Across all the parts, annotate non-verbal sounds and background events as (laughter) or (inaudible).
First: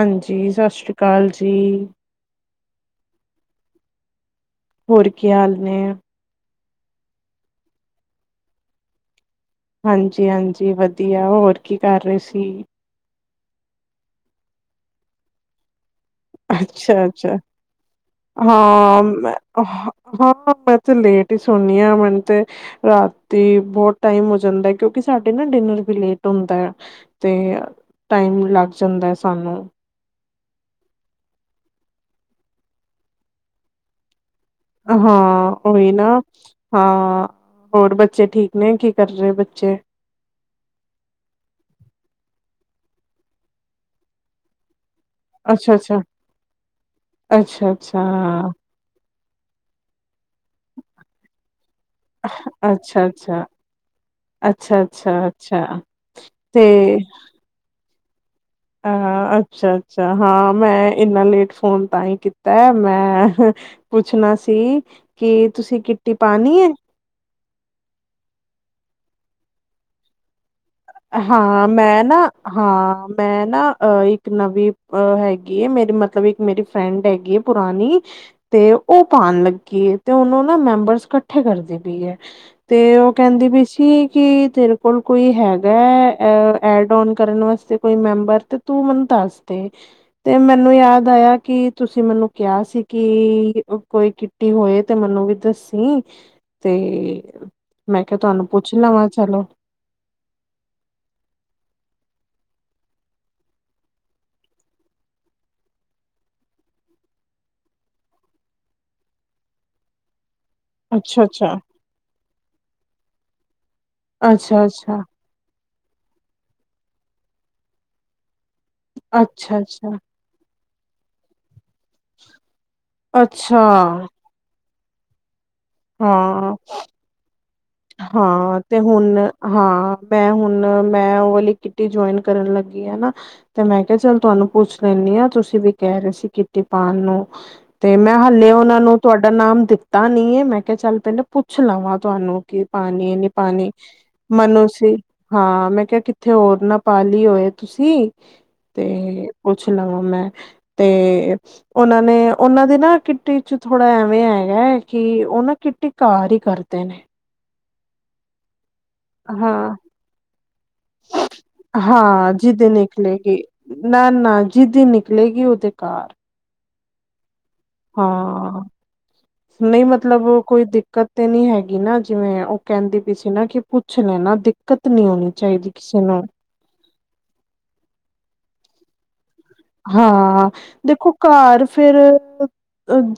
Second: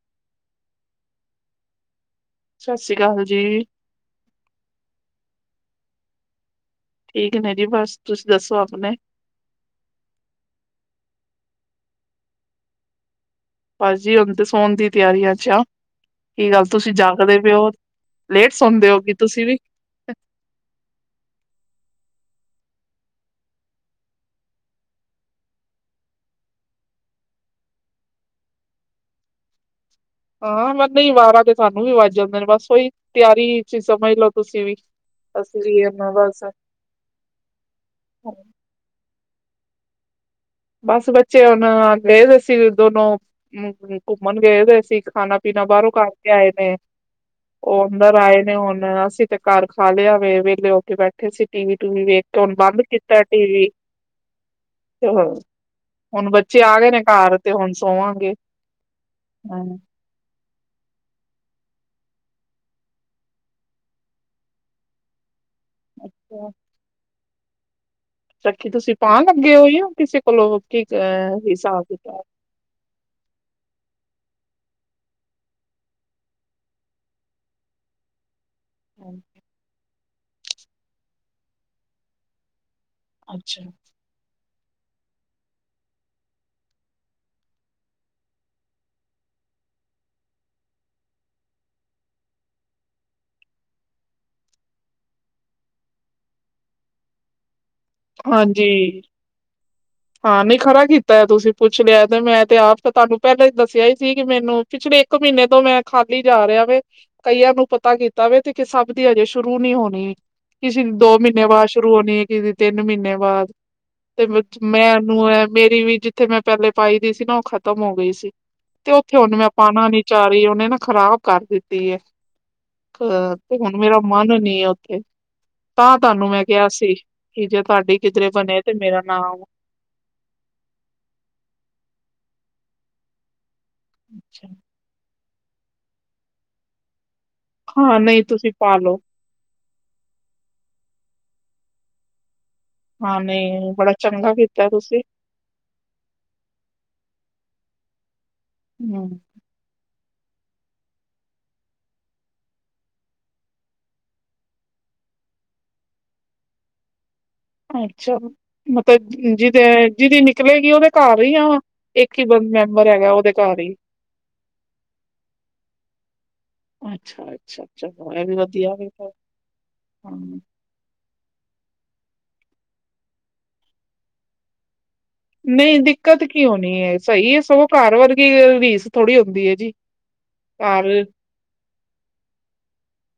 ਹਾਂਜੀ ਸਤਿ ਸ੍ਰੀ ਅਕਾਲ ਜੀ। ਸਤਿ ਸ੍ਰੀ ਅਕਾਲ ਜੀ। ਹੋਰ ਕੀ ਹਾਲ ਨੇਂ। ਠੀਕ ਨੇਂ ਜੀ ਬਸ ਤੁਸੀਂ ਦੱਸੋ ਆਪਣੇ। ਹਾਂਜੀ-ਹਾਂਜੀ ਵਧੀਆ ਹੋਰ ਕੀ ਕਰ ਰਹੇ ਸੀ? ਭਾਜੀ ਹੁਣ ਸੋਣ ਦੀ ਤਿਆਰੀਆਂ ਚ ਆ ਕੀ ਗੱਲ ਤੁਸੀਂ ਅੱਛਾ-ਅੱਛਾ, ਜਾਗਦੇ ਪਏ ਓ ਹਾਂ ਮੈਂ ਹਾਂ, ਮੈਂ ਤੇ ਲੇਟ ਈ ਸੋਨੀ ਆਂ ਮੈਨ ਤੇ ਰਾਤੀ ਬਹੁਤ ਟਾਈਮ ਹੋ ਜਾਂਦਾ ਐ ਕਿਉਂਕਿ ਸਾਡੇ ਨਾਂ ਡਿਨਰ ਵੀ ਲੇਟ ਹੁੰਦਾ ਤੇ (unintelligible) ਟਾਈਮ ਲੱਗ ਜਾਂਦਾ ਹੈ ਸਾਨੂੰ ਹਾਂ ਮ ਨਹੀਂ ਵਾਰਾਂ ਤੇ ਸਾਨੂੰ ਵੀ ਵੱਜ ਜਾਂਦੇ ਨੇਂ ਬਸ ਉਹੀ ਤਿਆਰੀ ਸਮਝ ਲੋ। ਹਾਂ ਉਹੀ ਨਾਂ ਹਾਂ ਹੋਰ ਬੱਚੇ ਠੀਕ ਨੇਂ ਕੀ ਕਰ ਰਹੇ ਬਚ ਜੇ ਬਸ ਬੱਚੇ ਹੁਣ ਗਏਦੇ ਸੀ ਦੋਨੋਂ ਘੁੰਮਣ ਗਏਦੇ ਸੀ। ਖਾਣਾ-ਪੀਣਾ ਬਾਹਰੋਂ ਅੱਛਾ-ਅੱਛਾ, ਕਰ ਕੇ ਆਏ ਨੇਂ ਉਹ ਅੱਛਾ-ਅੱਛਾ, ਅੰਦਰ ਆਏ ਨੇ ਹੁਣ ਅਸੀਂ ਤੇ ਘਰ ਖਾ ਲਿਆ ਵੇ ਵਿਹਲੇ ਹੋ ਕੇ ਬੈਠੇ ਸੀ ਟੀਵੀ ਟੂਵੀ ਵੇਖ ਕੇ ਹੁਣ ਅੱਛਾ-ਅੱਛਾ, ਬੰਦ ਕੀਤਾ ਅੱਛਾ-ਅੱਛਾ, ਟੀ ਵੀ। ਅੱਛਾ ਅੱਛਾ ਅੱਛਾ ਅੱਛਾ ਹੁਣ ਬੱਚੇ ਤੇ ਆ ਗਏ ਨੇਂ ਘਰ ਤੇ ਹੁਣ ਸੋਵਾਂਗੇ। ਅ ਅੱਛਾ ਹੂੰ। ਅੱਛਾ ਹਾਂ। ਮੈਂ ਇੰਨਾ ਲੇਟ ਫੋਨ ਤਾਂ ਹੀ ਕੀਤਾ ਮੈਂ ਪੁੱਛਣਾ ਸੀ ਕਿ ਤੁਸੀਂ ਕਿੱਟੀ ਪਾਣੀ ਐ। ਛੱਕੀ ਤੁਸੀਂ ਪਾ ਲੱਗੇ ਹੋ ਜਾਂ ਕਿਸੇ ਕੋਲੋਂ ਕੀ ਅ ਹਾਂ ਹਿਸਾਬ ਮੈਂ ਨਾ ਕਿਤਾਬ? ਹਾਂ ਮੈਂ ਨਾ ਅ ਇੱਕ ਨਵੀ ਅ ਹੈਗੀ ਐ ਮੇਰੀ ਮਤਲਬ ਇੱਕ ਮੇਰੀ ਫਰੈਂਡ ਹੈਗੀ ਹੈ ਪੁਰਾਣੀ ਤੇ ਉਹ ਪਾਉਣ ਲੱਗੀ ਤੇ ਉਹਨੂੰ ਮੈਂਬਰਸ ਇਕੱਠੇ ਕਰਦੀ ਪਈ ਹੈ। ਤੇ ਉਹ ਕਹਿੰਦੀ ਅੱਛਾ। ਪਈ ਸੀ ਕਿ ਤੇਰੇ ਕੋਲ ਕੋਈ ਹੈਗਾ। ਡ ਨ ਕਰਨ ਵਾਸਤੇ ਕੋਈ ਮੈਂਬਰ ਤੇ ਤੂੰ ਮੈਨੂੰ ਦੱਸ ਦੇ ਤੇ ਮੈਨੂੰ ਮੈਨੂੰ ਯਾਦ ਆਇਆ ਕਿ ਤੁਸੀਂ ਮੈਨੂੰ ਕਿਹਾ ਸੀ ਕਿ ਕੋਈ ਕਿੱਟੀ ਹੋਏ ਤੇ ਮੈਨੂੰ ਵੀ ਦੱਸ, ਸੀ ਤੇ, ਮੈਂ ਕਿਹਾ ਤੁਹਾਨੂੰ ਪੁੱਛ ਹਾਂਜੀ ਲਵਾਂ ਚਲੋ ਹਾਂ ਨਹੀਂ ਖਰਾ ਕੀਤਾ ਤੁਸੀਂ ਪੁੱਛ ਲਿਆ ਤੇ ਮੈਂ ਤੇ ਆਪ ਤਾਂ ਤੁਹਾਨੂੰ ਪਹਿਲਾਂ ਹੀ ਦੱਸਿਆ ਹੀ ਸੀ ਕਿ ਮੈਨੂੰ ਪਿਛਲੇ ਇੱਕ ਮਹੀਨੇ ਤੋਂ ਮੈਂ ਖਾਲੀ ਜਾ ਰਿਹਾ ਵੇ ਕਈਆਂ ਨੂੰ ਪਤਾ ਕੀਤਾ ਵੇ ਤੇ ਸਭ ਦੀ ਹਜੇ ਸ਼ੁਰੂ ਨੀ ਹੋਣੀ। ਕਿਸੇ ਦੀ ਦੋ ਅੱਛਾ ਮਹੀਨੇ ਅੱਛਾ ਬਾਅਦ ਸ਼ੁਰੂ ਹੋਣੀ ਹੈੇ। ਤਿੰਨ ਮਹੀਨੇ ਬਾਅਦ ਤੇ ਅੱਛਾ ਮੈਂ ਅੱਛਾ ਉਹਨੂੰ ਮੇਰੀ ਵੀ ਜਿੱਥੇ ਮੈਂ ਪਹਿਲੇ ਪਾਈ ਦੀ ਸੀ ਨਾ ਉਹ ਖ਼ਤਮ ਹੋ ਗਈ ਸੀ। ਤੇ ਉੱਥੇ ਉਹਨੇ ਮੈਂ ਅੱਛਾ ਪਾਣਾ ਅੱਛਾ ਨੀ ਚ ਰਹੀ ਉਹਹਨੇ ਨਾ ਖ਼ਰਾਬ ਕਰ ਦਿੱਤੀ। ਅ ਤੇ ਅੱਛਾ ਹੁਣ ਮੇਰਾ ਮਨ ਨੀ ਹੈ ਉੱਥੇ, ਤਾਂ ਤੁਹਾਨੂੰ ਮੈਂ ਹਾਂ ਕਿਹਾ ਸੀ ਕੀ ਜੇ ਤੁਹਾਡੀ ਕਿਧਰੇ ਹਾਂ ਬਣੇ ਤੇ ਮੇਰਾ ਹੁਣ ਨਾਮ ਹਾਂ ਮੈਂ ਹੁਣ ਮੈਂ ਉਹ ਵਾਲੀ ਕਿੱਟੀ ਜੁਆਇਨ, ਕਰਨ ਲੱਗੀ ਆ ਤੇ ਮੈਂ ਕਿਹਾ ਚੱਲ ਤੁਹਾਨੂੰ ਪੁੱਛ ਲੈਂਦੀ ਹਾਂ। ਤੁਸੀਂ ਵੀ ਕਹਿ ਰਹੇ ਸੀ ਕਿਟੀ ਪਾਨ ਨੂੰ ਤੇ ਹਾਂ ਮੈਂ ਨਹੀਂ ਹਾਲੇ ਤੁਸੀਂ ਉਹਨਾ ਪਾਲੋ ਨੂੰ ਤੁਹਾਡਾ ਨਾਮ ਦਿੱਤਾ ਨੀ ਮੈਂ ਕਿਹਾ ਚੱਲ ਕਹਿੰਦੇ ਪੁੱਛ ਲਵਾਂ ਤੁਹਾਨੂੰ ਕਿ ਪਾਣੀ ਹਾਂ ਨੀ ਪਾਣੀ ਨਹੀਂ ਬੜਾ ਚੰਗਾ ਮਨੋ ਕੀਤਾ ਸੀ ਤੁਸੀਂ ਹਾਂ ਮੈਂ ਕਿਹਾ ਕਿੱਥੇ ਹੋਰ ਨਾ ਪਾ ਲਈ ਹੋਏ, ਤੁਸੀਂ ਹਮ ਤੇ ਪੁੱਛ ਲਵਾ ਤੇ ਉਹਨਾਂ ਨੇ ਉਹਨਾਂ ਦੀ ਨਾ ਕਿੱਟੀ ਚ ਥੋੜਾ ਐਵੇਂ ਹੈਗਾ ਹੈ ਕਿ, ਉਹ ਨਾ ਕਿਟੀ ਘਰ ਹੀ ਕਰਦੇ ਨੇ, ਅੱਛਾ, ਮਤਲਬ ਜਿਹਦੇ ਹਾਂ ਜਿਹਦੀ ਨਿਕਲੇਗੀ ਉਹਦੇ ਘਰ ਹੀ ਆ ਇੱਕ ਹੀ ਮੈਂਬਰ ਹੈਗਾ ਉਹਦੇ ਘਰ ਹੀ ਨਾ-ਨਾ ਜਿਦੀ ਨਿਕਲੇਗੀ ਉਹਦੇ ਘਰ ਅੱਛਾ ਜੀ ਹਾਂ ਨਹੀਂ ਹਾਂ ਮਤਲਬ ਕੋਈ ਦਿੱਕਤ, ਤੇ ਨੀ ਹੈਗੀ ਨਾ ਜਿਵੇਂ ਉਹ ਕਹਿੰਦੀ ਪਈ ਸੀ ਨਾ ਕਿ ਪੁੱਛ ਲੈਣਾ ਦਿੱਕਤ ਨਹੀਂ ਹੋਣੀ ਚਾਹੀਦੀ ਨਹੀਂ ਕਿਸੇ ਨੂੰ ਦਿੱਕਤ ਕਿਉਂ ਨੀ ਐ ਸਹੀ ਜੀ ਹਾਂ ਘਰ ਦੇਖੋ ਘਰ ਫੇਰ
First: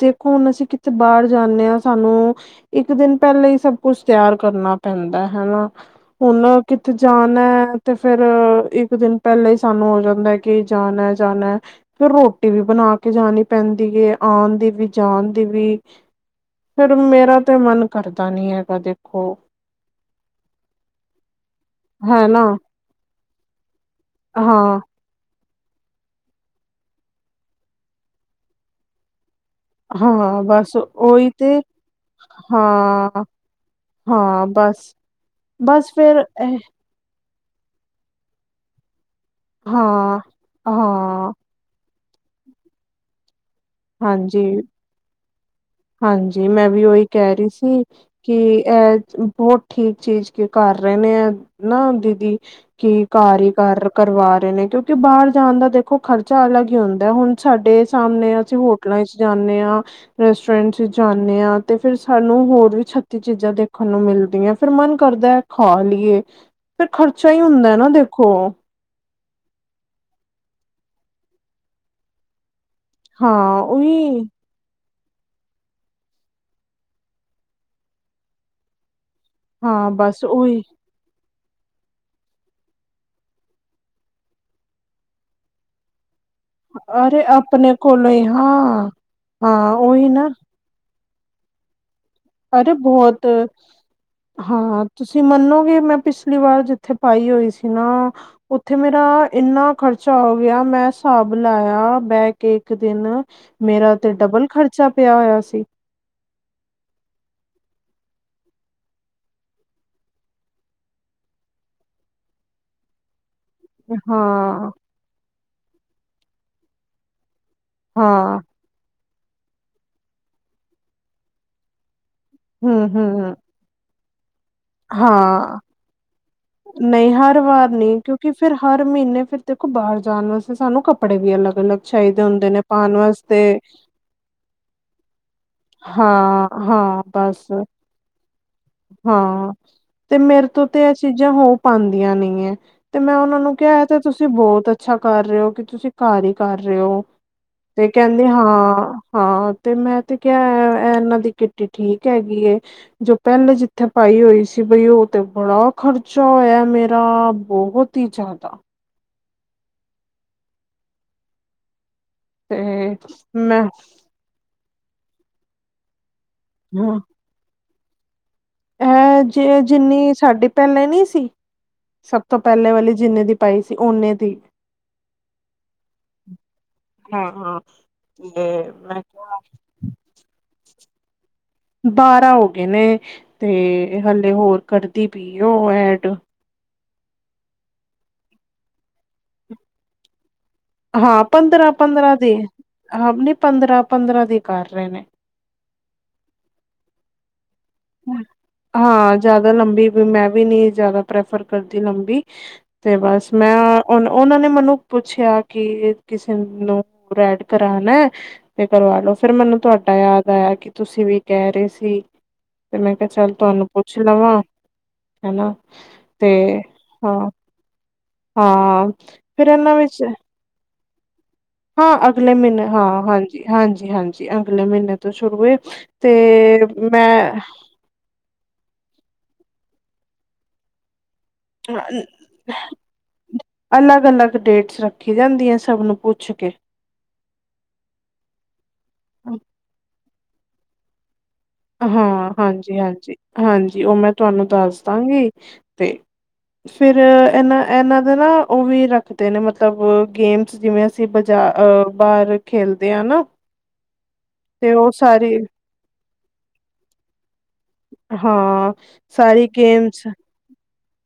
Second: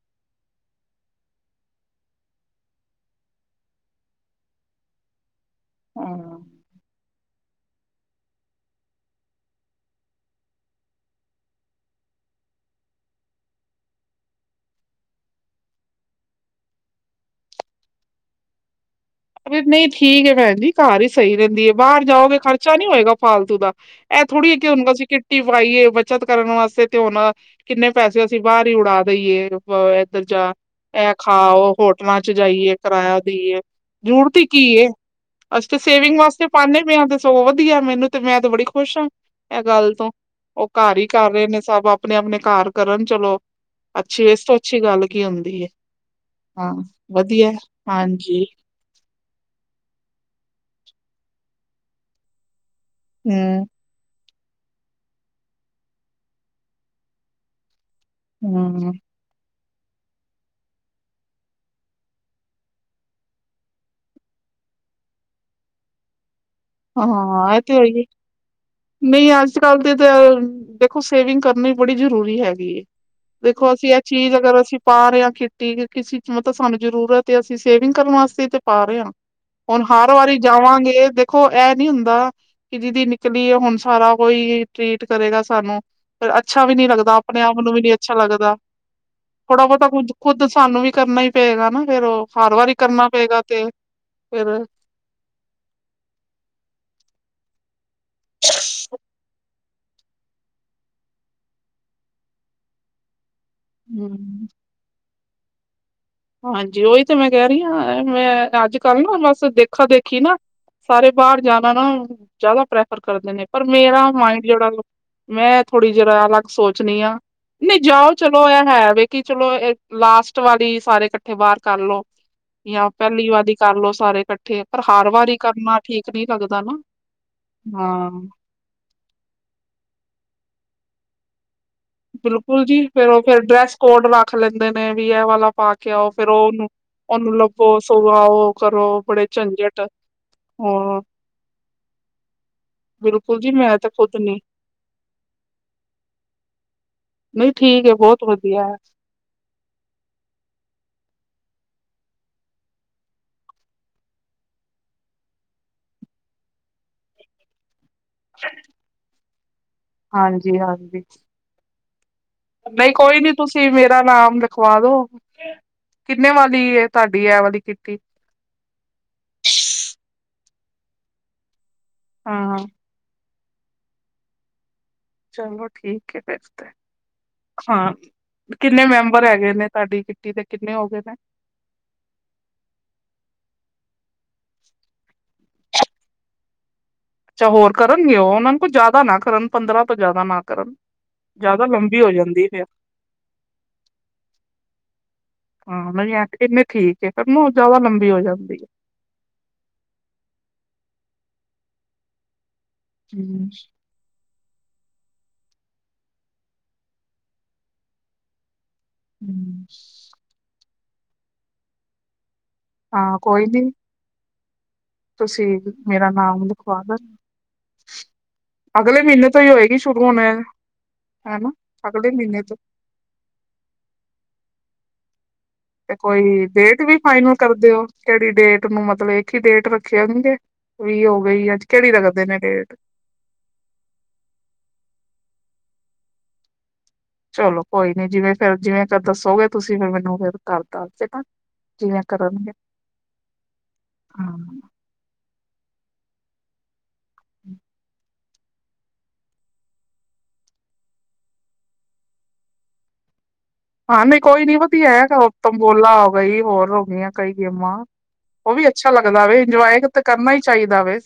ਦੇਖ ਹੁਣ ਅਸੀਂ ਕਿੱਥੇ ਬਾਹਰ ਜਾਣੇ ਹਾਂ ਸਾਨੂੰ ਇੱਕ ਦਿਨ ਪਹਿਲਾਂ ਹੀ ਸਭ ਕੁਛ ਤਿਆਰ ਕਰਨਾ ਪੈਂਦਾ ਹਨਾ ਹਾਂ ਹੁਣ ਕਿਥੇ ਜਾਣਾ ਹੈ ਤੇ ਫੇਰ ਇੱਕ ਦਿਨ ਪਹਿਲਾਂ ਹੀ ਸਾਨੂੰ ਹੋ ਜਾਂਦਾ ਹੈ ਕਿ ਜਾਣ ਹੈ। ਜਾਣਾ ਫਿਰ ਰੋਟੀ ਵੀ ਬਣਾ ਕੇ ਜਾਣੀ ਪੈਂਦੀ ਹੈਏ ਆਉਣ ਦੀ ਵੀ ਜਾਣ ਦੀ ਵੀ, ਫੇਰ ਮੇਰਾ ਤੇ ਮਨ ਕਰਦਾ ਨੀ ਹੈਗਾ ਦੇਖੋ, ਨਹੀਂ ਠੀਕ ਹੈ ਭੈਣ ਜੀ ਘਰ ਹੀ ਸਹੀ ਰਹਿੰਦੀ ਹੈ। ਬਾਹਰ ਜਾਓਗੇ ਹੈਨਾ ਖਰਚਾ ਨੀ ਹੋਏਗਾ ਫਾਲਤੂ ਦਾ ਇਹ ਥੋੜ੍ਹੀ ਕਿ ਹਾਂ ਹੁੰਗਾ ਸੀ ਕਿ, ਟੀ ਪਾਈਏ ਬੱਚਤ ਕਰਨ ਵਾਸਤੇ ਤੇ ਹੁਣ ਕਿੰਨੇ ਪੈਸੇ ਅਸੀਂ ਬਾਹਰ ਹੀ ਉਡਾ ਦੇਈਏ। ਇੱਧਰ ਹਾਂ ਜਾ ਬਸ ਇਹ ਉਹੀ ਤੇ ਖਾਓ ਹੋਟਲਾਂ ਚ ਜਾਈਏ ਕਿਰਾਇਆ ਹਾਂ ਦੇਈਏ। ਜ਼ਰੂਰਤ ਹਾਂ ਹੀ ਕੀ ਏ ਬਸ ਅਸੀ ਤਾ ਬਸ ਸੇਵਿੰਗ ਫੇਰ ਵਾਸਤੇ ਇਹ ਪਾਦੇ ਪਏ ਆ ਦੱਸੋ ਵਧੀਆ ਮੈਨੂੰ ਤੇ ਮੈਂ ਤੇ ਬੜੀ ਖੁਸ਼ ਹਾਂ ਇਹ ਗੱਲ ਤੋਂ ਹਾਂ, ਉਹ ਘਰ ਹੀ ਕਰ ਹਾਂ, ਰਹੇ ਨੇ ਸਭ ਆਪ ਆਪਣੇ ਆਪਣੇ ਘਰ ਕਰਨ ਚਲੋ ਅੱਛੀ ਇਸ ਹਾਂਜੀ, ਤੋਂ ਅੱਛੀ ਗੱਲ ਕੀ ਹੁੰਦੀ ਹੈ। ਹਾਂਜੀ ਮੈਂ ਹਾਂ ਵੀ ਉਹੀ ਕਹਿ ਰਹੀ ਵਧੀਆ ਸੀ ਕਿ ਹਾਂਜੀ ਇਹ ਹੋ ਠੀਕ ਚੀਜ਼ ਕੇ ਕਰ ਰਹੇ ਨੇ ਆ ਨਾ ਦੀਦੀ ਕੀ ਘਰ ਹੀ ਹੂੰ ਕਰ ਕਰਵਾ ਨੇ ਕਿਉਂਕਿ ਬਾਹਰ ਜਾਣ ਦਾ ਦੇਖੋ ਖਰਚਾ ਅਲੱਗ ਹੀ ਹੁੰਦਾ ਹੁਣ ਸਾਡੇ ਸਾਹਮਣੇ, ਅਸੀਂ ਹੂੰ ਹੋਟਲਾਂ ਚ ਜਾਂਨੇ ਹਾਂ। ਰੈਸਟੋਰੈਂਟ ਜਾਂਦੇ ਹਾਂ ਤੇ ਫਿਰ ਸਾਨੂੰ ਹੋਰ ਵੀ ਛੱਤੀ ਚੀਜ਼ਾਂ ਦੇਖਣ ਨੂੰ ਮਿਲਦੀਆਂ ਫੇਰ ਮ ਕਰਦਾ ਖਾ ਲਈਏ ਫਿਰ ਖ਼ਰਚਾ ਹੀ ਹਾਂ ਇਹ ਤੇ ਹੁੰਦਾ ਹੈ ਨਾ ਹੀ ਹੈ। ਦੇਖੋ, ਨਹੀਂ ਅੱਜ ਕੱਲ ਦੀ ਤਾਂ ਦੇਖੋ ਸੇਵਿੰਗ ਕਰਨੀ ਬੜੀ ਜ਼ਰੂਰੀ ਹੈਗੀ। ਹਾਂ ਦੇਖੋ ਅਸੀਂ ਇਹ ਉਹੀ ਚੀਜ਼ ਅਗਰ ਅਸੀਂ ਪਾ ਰਹੇ ਹਾਂ ਖੇਤੀ ਹੁਣ ਹਾਂ ਹਰ ਬਸ ਵਾਰੀ ਉਹੀ ਜਾਵਾਂਗੇ ਦੇਖੋ ਇਹ ਨੀ ਹੁੰ ਅੱਛਾ ਵੀ ਨੀ ਲੱਗਦਾ ਅਰੇ ਆਪਣੇ ਆਪ ਨੂੰ ਵੀ ਨੀ ਕੋਲੋਂ ਅੱਛਾ ਹੀ ਲੱਗਦਾ ਹਾਂ ਥੋੜਾ ਹਾਂ ਬਹੁਤਾ ਉਹੀ ਕੁੱਝ ਨਾ ਖੁੱਦ ਸਾਨੂੰ ਵੀ ਕਰਨਾ ਹੀ ਪਏਗਾ ਨਾ ਫੇਰ ਉਹ ਹਰ ਅਰੇ ਵਾਰੀ ਕਰਨਾ ਬਹੁਤ ਪਏਗਾ ਤੇ ਫੇਰ ਹਾਂ ਤੁਸੀਂ ਮੰਨੋਗੇ ਮੈਂ ਪਿ ਪਰਿਵਾਰ ਜਿੱਥੇ ਪਾਈ ਹੋਈ ਸੀ ਨਾ ਉੱਥੇ ਮੇਰਾ ਇੰਨਾ ਖ਼ਰਚਾ ਹੋ ਗਿਆ ਮੈਂ ਹਿਸਾਬ ਲਾਇਆ ਬਹਿ ਕੇ ਇੱਕ ਦਿਨ ਮੇਰਾ ਤੇ ਹਮ ਡਬਲ ਹਾਂਜੀ ਓਹੀ ਤੇ ਮੈਂ ਕਹਿ ਰਹੀ ਹਾਂ ਮੈਂ ਅੱਜ ਕੱਲ੍ਹ ਨਾ ਬਸ ਦੇਖਾ ਦੇਖੀ ਨਾ ਸਾਰੇ ਬਾਹਰ ਜਾਣਾ ਨਾ ਜ਼ਿਆਦਾ ਪ੍ਰੈਫਰ ਕਰਦੇ ਨੇ ਪਰ ਮੇਰਾ ਮਾਇੰਡ ਜਿਹੜਾ ਹਾਂ ਮੈਂ ਥੋੜ੍ਹੀ ਜੀ ਅਲੱਗ ਸੋਚਣੀ ਆ ਨਹੀਂ ਜਾਓ ਹਾਂ ਚਲੋ ਇਹ ਹੈ ਵੀ ਕਿ ਚਲੋ ਇਹ ਲਾਸਟ ਵਾਲੀ ਸਾਰੇ ਇਕੱਠੇ ਬਾਹਰ ਕਰਲੋ ਹਮ ਜਾਂ ਪਹਿਲੀ ਹਮ ਵਾਰੀ ਕਰਲਓ ਸਾਰੇ ਇਕੱਠੇ ਪਰ ਹਰ ਵਾਰੀ ਹਾਂ ਕਰਨਾ ਠੀਕ ਨਹੀਂ ਲੱਗਦਾ ਨਾ ਨਹੀਂ ਹਰ ਵਾਰ ਨਹੀਂ ਹਾਂ ਕਿਉਂਕਿ ਫਿਰ ਹਰ ਮਹੀਨੇ ਫਿਰ ਦੇਖੋ ਬਾਹਰ ਜਾਣ ਵਾਸਤੇ ਸਾਨੂੰ ਕੱਪੜੇ ਵੀ ਅਲੱਗ ਅਲੱਗ ਚਾਹੀਦੇ ਹੁੰਦੇ ਨੇ ਬਿਲਕੁਲ ਜੀ ਪਾਉਣ ਫੇਰ ਉਹ ਫੇਰ ਵਾਸਤੇ ਡਰੈਸ ਕੋਡ ਰੱਖ ਲੈਂਦੇ ਨੇ ਵੀ ਇਹ ਵਾਲਾ ਪਾ ਕੇ ਆਓ ਫੇਰ ਹਾਂ ਉਹਨੂੰ ਹਾਂ ਉਹਨੂੰ ਬਸ ਲੱਵੋ ਸੁਆਓ ਕਰੋ ਬੜੇ ਹਾਂ ਝੰਜੇ ਤੇ ਮੇਰੇ ਤੋਂ ਤੇ ਇਹ ਚੀਜ਼ਾਂ ਹੋ ਪਾਂਦੀਆਂ ਨੇ ਗਈਆਂ ਤੇ ਮੈਂ ਉਹਨਾਂ ਬਿਲਕੁਲ ਜੀ ਨੂੰ ਮੈਂ ਕਿਹਾ ਤਾਂ ਤੇ ਖੁਦ ਤੁਸੀਂ ਨੀ ਬਹੁਤ ਅੱਛਾ ਕਰ ਰਹੇ ਹੋ ਕਿ ਤੁਸੀਂ ਘਰ ਹੀ ਕਰ ਰਹੇ ਹੋ ਨਹੀਂ ਠੀਕ ਤੇ ਹੈ ਬਹੁਤ ਕਹਿੰਦੇ ਹਾਂ ਵਧੀਆ ਹੈ। ਹਾਂ ਤੇ ਮੈਂ ਤੇ ਕ ਇਹਨਾਂ ਦੀ ਕਿੱਟੀ ਠੀਕ ਹੈਗੀ ਜੋ ਪਹਿਲੇ ਜਿੱਥੇ ਪਾਈ ਹੋਈ ਸੀ ਬਈ ਉਹ ਤੇ ਬੜਾ ਖ਼ਰਚਾ ਹੋਇਆ ਮੇਰਾ ਬਹੁਤ ਹੀ ਜ਼ਿਆਦਾ ਹਾਂਜੀ ਹਾਂਜੀ ਤੇ ਨਹੀਂ ਕੋਈ ਨੀ ਮੈਂ ਤੁਸੀਂ ਮੇਰਾ ਨਾਮ ਖਵਾ ਦੋ ਕਿੰਨੇ ਵਾਲੀ ਹਾਂ, ਤੁਹਾਡੀ ਇਹ ਵਾਲੀ ਕਿੱਟੀ ਇਹ ਜੇ ਜਿੰਨੀ ਸਾਡੀ ਪਹਿਲੇ ਨੀ ਸੀ ਸਭ ਤੋਂ ਹਾਂ। ਪਹਿਲੇ ਵਾਲੀ ਜਿੰਨੇ ਦੀ ਪਾਈ ਸੀ ਓਨੇ ਦੀ ਚਲੋ ਠੀਕ ਹੈ ਫਿਰ ਤੇ ਹਾਂ ਤੇ ਕਿੰਨੇ ਮੈਂ ਮੈਂਬਰ ਕਿਹਾ ਹੈਗੇ ਨੇ ਤੁਹਾਡੀ ਕਿੱਟੀ ਦੇ ਕਿੰਨੇ ਹੋ ਗਏ ਨੇ? ਬਾਰਾਂ ਹੋ ਗਏ ਨੇ ਤੇ ਹਲੇ ਹੋਰ ਕਰਦੀ ਪਈ ਯੂ ਐਡ ਅੱਛਾ ਹੋਰ ਕਰਨਗੇ ਉਹ ਉਹਨਾਂ ਨੂੰ ਕੋਲ ਜ਼ਿਆਦਾ ਨਾ ਕਰਨ ਪੰਦਰਾਂ ਤੋਂ ਜ਼ਿਆਦਾ ਨਾ ਕਰਨ। ਹਾਂ ਜ਼ਿਆਦਾ ਪੰਦਰਾਂ ਲੰਬੀ ਹੋ ਪੰਦਰਾਂ ਦੀ ਜਾਂਦੀ ਫਿਰ ਹਾਂ ਨੀ ਪੰਦਰਾਂ ਪੰਦਰਾਂ ਦੀ ਕਰ ਰਹੇ ਨੇ ਹਾਂ ਮੈਂ ਆਖ ਕੇ ਠੀਕ ਐ ਫਿਰ ਜ਼ਿਆਦਾ ਲੰਬੀ ਹੋ ਜਾਂਦੀ ਹੈ। ਹਾਂ ਜਿਆਦਾ ਲੰਬੀ ਵੀ ਮੈਂ ਵੀ ਨੀ ਜਿਆਦਾ ਪ੍ਰੈਫਰ ਕਰਦੀ ਲੰਬੀ ਤੇ ਬਸ ਮੈਂ ਉਹ ਉਹਨਾਂ ਨੇ ਮੈਨੂੰ ਪੁੱਛਿਆ ਕਿ ਕਿਸੇ ਨੂੰ ਰੈਡ ਕਰਾਣਾ ਤੇ ਕਰਵਾ ਲੋ ਫਿਰ ਮੈਨੂੰ ਹੂੰ। ਤੁਹਾਡਾ ਯਾਦ ਆਇਆ ਕਿ ਤੁਸੀਂ ਵੀ ਕਹਿ ਰਹੇ ਸੀ ਤੇ ਮੈਂ ਕਿਹਾ ਹਾਂ ਚੱਲ ਕੋਈ ਤੁਹਾਨੂੰ ਨੀ ਪੁੱਛ ਲਵਾਂ ਤੁਸੀਂ ਹਨਾ ਮੇਰਾ ਤੇ ਨਾਮ ਲਿਖਵਾ ਦੋ। ਹਾਂ ਹਾਂ ਅਗਲੇ ਮਹੀਨੇ ਤੋਂ ਫਿਰ ਹੀ ਇਹਨਾਂ ਹੋਏਗੀ ਵਿੱਚ ਸ਼ੁਰੂ ਹੋਣਾ ਹਾਂ ਅਗਲੇ ਮਹੀਨੇ ਹਾਂ ਹਾਂਜੀ ਹਾਂਜੀ ਹਾਂਜੀ ਅਗਲੇ ਮਹੀਨੇ ਤੋਂ ਸ਼ੁਰੂ ਏ ਤੇ ਕੋਈ ਡੇਟ ਵੀ ਮੈਂ ਫਾਈਨਲ ਕਰਦਿਓ ਕਿਹੜੀ ਡੇਟ ਨੂੰ ਮਤਲਬ ਇੱਕ ਹੀ ਡੇਟ ਰੱਖਿਆ ਨੂੰ ਵੀ ਉਹ ਅਲੱਗ ਅਲੱਗ ਡੇਟਸ ਰੱਖੀ ਜਾਂਦੀਆਂ ਤਵ ਨੂੰ ਪੁੱਛ ਕੇ ਚਲੋ ਕੋਈ ਨੀ ਜਿਵੇਂ ਫਿਰ ਜਿਵੇਂ ਦੱਸੋਗੇ ਤੁਸੀਂ ਫਿਰ ਮੈਨੂੰ ਫਿਰ ਘਰ ਦੱਸ ਦੇਨਾ। ਹਾਂ, ਹਾਂਜੀ ਹਾਂਜੀ, ਹਾਂਜੀ ਓ ਮੈਂ ਤੁਆਨੂੰ ਦੱਸ ਦਾਂਗੀ। ਤੇ ਫਿਰ ਐਨਾਂ ਐਨਾਂ ਦਾ ਨਾ ਓ ਵੀ ਰੱਖਦੇ ਨੇ ਮਤਲਬ ਗੇਮਸ ਜਿਵੇ ਅਸੀਂ ਬਜਾ ਬਾਰ ਖੇਲਦੇ ਆ ਨਾ ਹਾਂ ਨਈ ਕੋਈ ਨੀ ਤੇ ਉਹ ਵਧੀਐ, ਸਾਰੀ ਤੰਬੋਲਾ ਹੋ ਗਈ ਹੋਰ ਹੋ ਗਈਆ ਕਈ ਗੇਮਾਂ, ਓ ਵੀ ਹਾਂ ਅੱਛਾ ਲੱਗਦਾ ਵੇ ਸਾਰੀ ਇੰਜੋਏ ਤੇ ਕਰਨਾ ਈ ਚਾਈਦਾ ਵੇ।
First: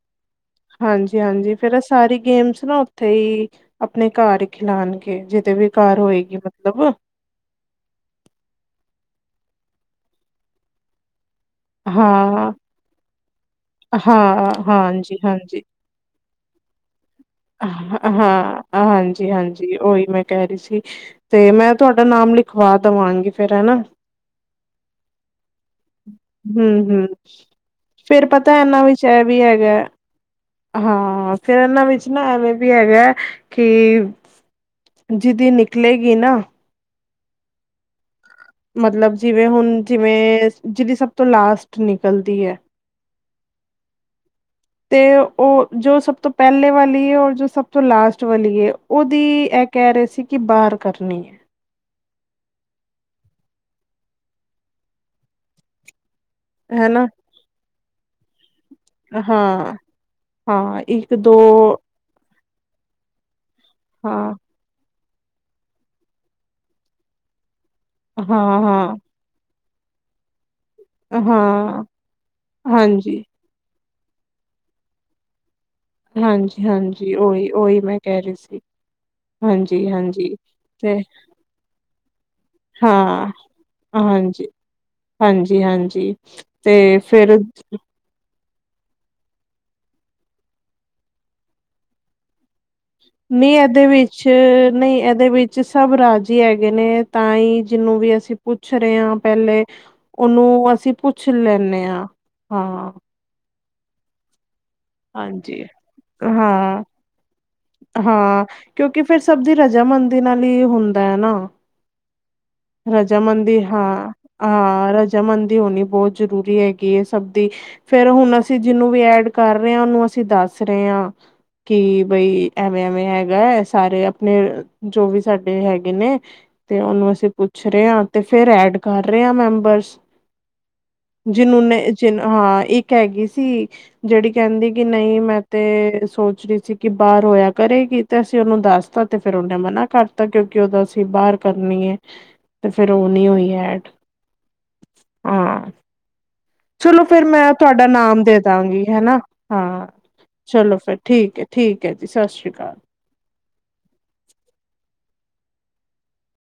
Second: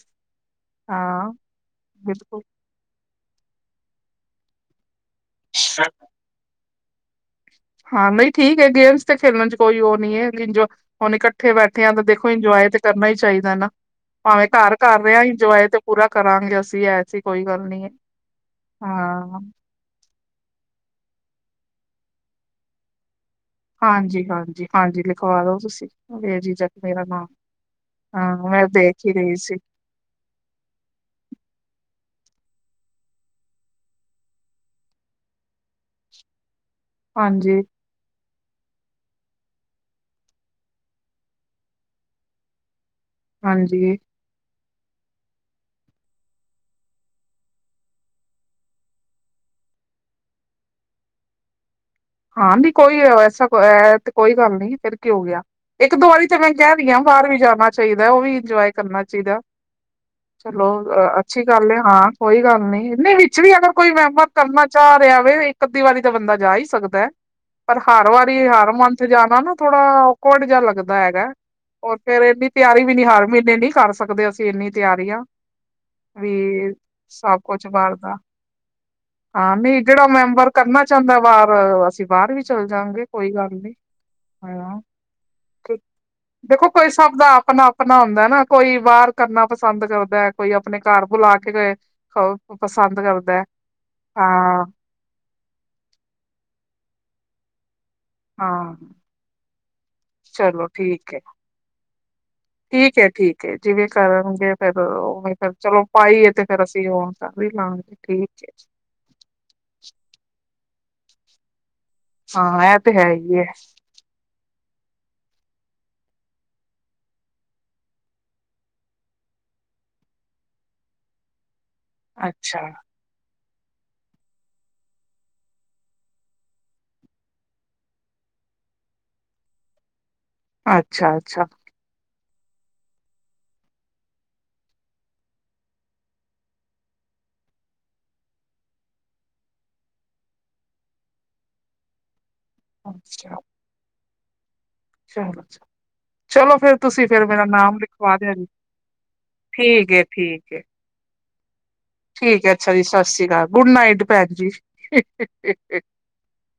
ਹਾਂਜੀ ਹਾਂ ਹਾਂਜੀ ਫੇਰ ਏ ਸਾਰੀ ਬਿਲਕੁਲ ਗੇਮਸ ਨਾ ਓਥੇ ਈ ਅਪਨੇ ਘਰ ਖਿਲਾਨ ਜਿਤੇ ਵੀ ਘਰ ਹੋਏਗੀ ਮਤਲਬ ਹਾਂ ਨਈ ਠੀਕ ਏ, ਗੇਮਸ ਤੇ ਖੇਲਣ ਚ ਕੋਈ ਓ ਨੀ ਏ ਇੰਜੋ ਹੁਨ ਇਕੱ ਠੇ ਬੈਠੇ ਆ ਤਾਂ ਦੇਖੋ ਹਾਂ, ਇੰਜੋਏ ਤੇ ਕਰਨਾ ਹੀ ਚਾਈਦਾ ਨਾ। ਭਾਵੇ ਹਾਂ, ਘਰ ਕਰ ਰਏ ਆ ਹਾਂਜੀ-ਹਾਂਜੀ। ਈਂਜੋਏ ਤੇ ਪੂਰਾ ਕਰਾਂਗੇ ਅਸੀ ਐ ਹਾਂ, ਹਾਂਜੀ ਹਾਂ ਹਾਂਜੀ ਓਈ ਮੈਂ ਕੈ ਰਈ ਸੀ ਤੇ ਮੈਂ ਤੁਆਡਾ ਨਾਮ ਲਿਖਵਾ ਦਵਾਂਗੀ। ਹਾਂਜੀ, ਹਾਂਜੀ, ਹਾਂਜੀ, ਲਿਖਵਾ ਦੋ ਤੁਸੀ ਬੇਝਿਝਕ ਮੇਰਾ ਹੂੰ-ਹੂੰ। ਨਾਮ। ਫੇਰ ਹਾਂ ਪਤਾ ਮੈਂ ਇਨਾਂ ਦੇਖ ਵਿੱਚ ਹੀ ਐ ਰਹੀ ਵੀ ਸੀ ਹੈਗਾ, ਹਾਂ ਫੇਰ ਇਨਾਂ ਵਿੱਚ ਨਾ ਐਵੇਂ ਵੀ ਹੈਗਾ ਕਿ ਜਿਦੀ ਨਿਕਲੇਗੀ ਨਾ ਹਾਂਜੀ। ਮਤਲਬ ਜਿਵੇਂ ਹੁਨ ਜਿਵੇਂ ਜਿਦੀ ਸਬ ਤੋਂ ਲਾਸਟ ਨਿਕਲਦੀ ਐ ਹਾਂਜੀ। ਤੇ ਓ ਜੋ ਸਭ ਤੋਂ ਪੈਲੇ ਵਾਲੀ ਏ ਓਰ ਜੋ ਸਭ ਤੋਂ ਲਾਸਟ ਵਾਲੀ ਏ ਓਦੀ ਐ ਕੈ ਰਏ ਸੀ ਕਿ ਬਾਰ ਕਰਨੀ ਏ। ਹਾਂ ਨੀ ਕੋਈ ਐਸਾ ਤੇ ਕੋਈ ਗੱਲ ਨਈ ਫੇਰ ਕਿ ਹੋ ਗੇਆ, ਇੱਕ-ਦੋ ਵਾਰੀ ਤੇ ਮੈਂ ਕੈ ਰਈ ਆ ਹਨਾ ਬਾਰ ਵੀ ਜਾਨਾ ਚਾਈਦਾ ਓ ਵੀ ਇੰਜੋਏ ਕਰਨਾ ਚਾਈਦਾ, ਹਾਂ, ਚਲੋ ਹਾਂ ਅੱਛੀ ਗੱਲ ਐ ਹਾਂ ਕੋਈ ਗੱਲ ਨੀ, ਨਈ ਵਿੱਚ ਵੀ ਅਗਰ ਕੋਈ ਵੈਮਵ ਹਾਂ, ਕਰਨਾ ਚਾਅ ਰੇਆ ਵੇ ਇੱਕ ਅੱਧੀ ਵਾਰੀ ਤਾਂ ਬੰਦਾ ਜਾ ਹੀ ਸਕ ਦੈ ਪਰ ਹਰ ਹਾਂ, ਵਾਰੀ ਹਰ ਹਾਂ, ਮੰਥ ਜਾਨਾ ਨਾ ਥੋੜਾ ਓਕਵਡ ਜਾ ਲੱ ਗਦਾ ਹੈਗਾ, ਹਾਂ, ਹੋਰ ਫੇਰ ਏਨੀ ਤਿਯਾਰੀ ਵੀ ਨੀ ਹਾਂਜੀ। ਹਰ ਮੀਨੇ ਨਈ ਕਰ ਸਕਦੇ ਅਸੀਂ ਏਨੀ ਤਿਯਾਰੀਆਂ। ਹਾਂਜੀ, ਵੀ ਹਾਂਜੀ ਸਬ ਉਹੀ, ਕੁਛ ਉਹੀ ਬਾਰ ਮੈਂ ਦਾ। ਕਹਿ ਰਹੀ ਸੀ ਹਾਂ ਨੀ ਹਾਂਜੀ, ਜੇੜਾ ਹਾਂਜੀ। ਮੈਂਬਰ ਕਰਨਾ ਤੇ ਚਾਂਦਾ ਬਾਰ ਅਸੀ ਬਾਰ ਵੀ ਚੱਲ ਜਾਂਗੇ ਹਾਂ, ਕੋਈ ਗੱਲ ਨੀ। ਹਾਂਜੀ, ਹਾਂਜੀ, ਹਾਂਜੀ ਦੇਖੋ ਤੇ ਕੋਈ ਸਬ ਦਾ ਫਿਰ ਅਪਨਾ ਅਪਨਾ ਹੁੰਦਾ ਨਾ ਕੋਈ ਬਾਰ ਕਰਨਾ ਪਸੰਦ ਕਰਦੈ, ਕੋਈ ਆਪਨੇ ਘਰ ਬੁਲਾ ਕੇ ਪਸੰਦ ਕਰਦਾ ਨਈ ਐਦੇ ਵਿੱਚ ਹਾਂ, ਨਈ ਐਦੇ ਵਿੱਚ ਸਬ ਰਾਜੀ ਹੈਗੇ ਨੇ ਤਾਂ ਈ ਜਿਨੂੰ ਵੀ ਅਸੀਂ ਪੁੱਛ ਹਾਂ ਰਏ ਆ ਪੈਲੇ ਚਲੋ ਠੀਕ ਏ, ਆ ਹਾਂ ਠੀਕ ਏ ਠੀਕ ਏ ਜਿਵੇ ਕਰੋਂਗੇ ਫੇਰ ਓਵੇਂ ਫੇਰ ਹਾਂਜੀ ਚਲੋ ਪਾਈਏ ਤੇ ਫੇਰ ਹਾਂ ਅਸੀ ਓ ਕਰ ਈ ਲਾਂਗੇ ਠੀਕ ਏ। ਰਜ਼ਾਮੰਦੀ ਨਾਲ ਹੀ ਹੁੰਦਾ ਹੈ ਨਾ। ਹਾਂ ਇਹ ਤੇ ਹੈ ਹੀ ਹੈ ਰਜਾਮੰਦੀ ਹਾਂ ਹਾਂ ਰਜਾਮਦੀ ਹੋਨੀ ਬੋਤ ਜ਼ਰੂਰੀ ਹੈਗੀ ਏ ਸਭ ਦੀ ਫੇਰ ਹੁਨ ਅਸੀ ਜਿਨੂੰ ਵੀ ਐਡ ਕਰ ਰਏ ਆ ਓਨੂੰ ਅਸੀ ਦੱਸ ਰਏ ਆ ਕਿ ਬਈ ਅੱਛਾ, ਐਵੇਂ ਐਵੇਂ ਹੈਗੈ ਸਾਰੇ ਅਪਨੇ ਜੋ ਵੀ ਸਾਡੇ ਹੈਗੇ ਨੇ ਤੇ ਓਨੂੰ ਅਸੀਂ ਪੁੱ ਛ ਰਏ ਤੇ ਫੇਰ ਐਡ ਕਰ ਰੇਆ ਮੈਂਬਰਸ। ਅੱਛਾ, ਅੱਛਾ। ਚਿਨ ਹਾਂ ਇੱਕ ਹੈਗੀ ਸੀ ਜੇੜੀ ਕੈਂਦੀ ਕਿ ਨਈ ਮੈਂ ਤੇ ਸੋਚ ਰਈ ਸੀ ਕਿ ਬਾਰ ਹੋਏਆ ਕਰੇਗੀ ਤੇ ਅਸੀਂ ਓਨੂੰ ਦੱਸਤਾ ਤੇ ਫੇਰ ਓਨੇ ਮਨਾ ਕਰਤਾ ਕੇਓਂ ਕਿ ਓਦਾ ਸੀ ਬਾਰ ਕਰਨੀ ਏ। ਤੇ ਫੇਰ ਓ ਨਈ ਅੱਛਾ ਹੋਈ ਐਡ। ਚਲੋ, ਹਾਂ ਚਲੋ ਫੇਰ ਚਲੋ ਤੁਸੀ ਫਿਰ ਫੇਰ ਮੇਰਾ ਮੈਂ ਨਾਮ ਤੁਹਾਡਾ ਲਿਖਵਾ ਦੇਯਾ ਦੇ ਜੇ, ਦਾਂਗੀ ਹਨਾ ਹਾਂ ਠੀਕ ਏ ਠੀਕ ਏ। ਚਲੋ ਫਿਰ ਠੀਕ ਹੈ ਠੀਕ ਹੈ ਜੀ ਸਤਿ ਠੀਕ ਸ਼੍ਰੀ ਹੈ ਅਕਾਲ ਅੱਛਾ ਜੀ ਸਤਿ ਸ਼੍ਰੀ ਅਕਾਲ ਗੁੱਡ ਨਾਈਟ ਭੈਣ ਜੀ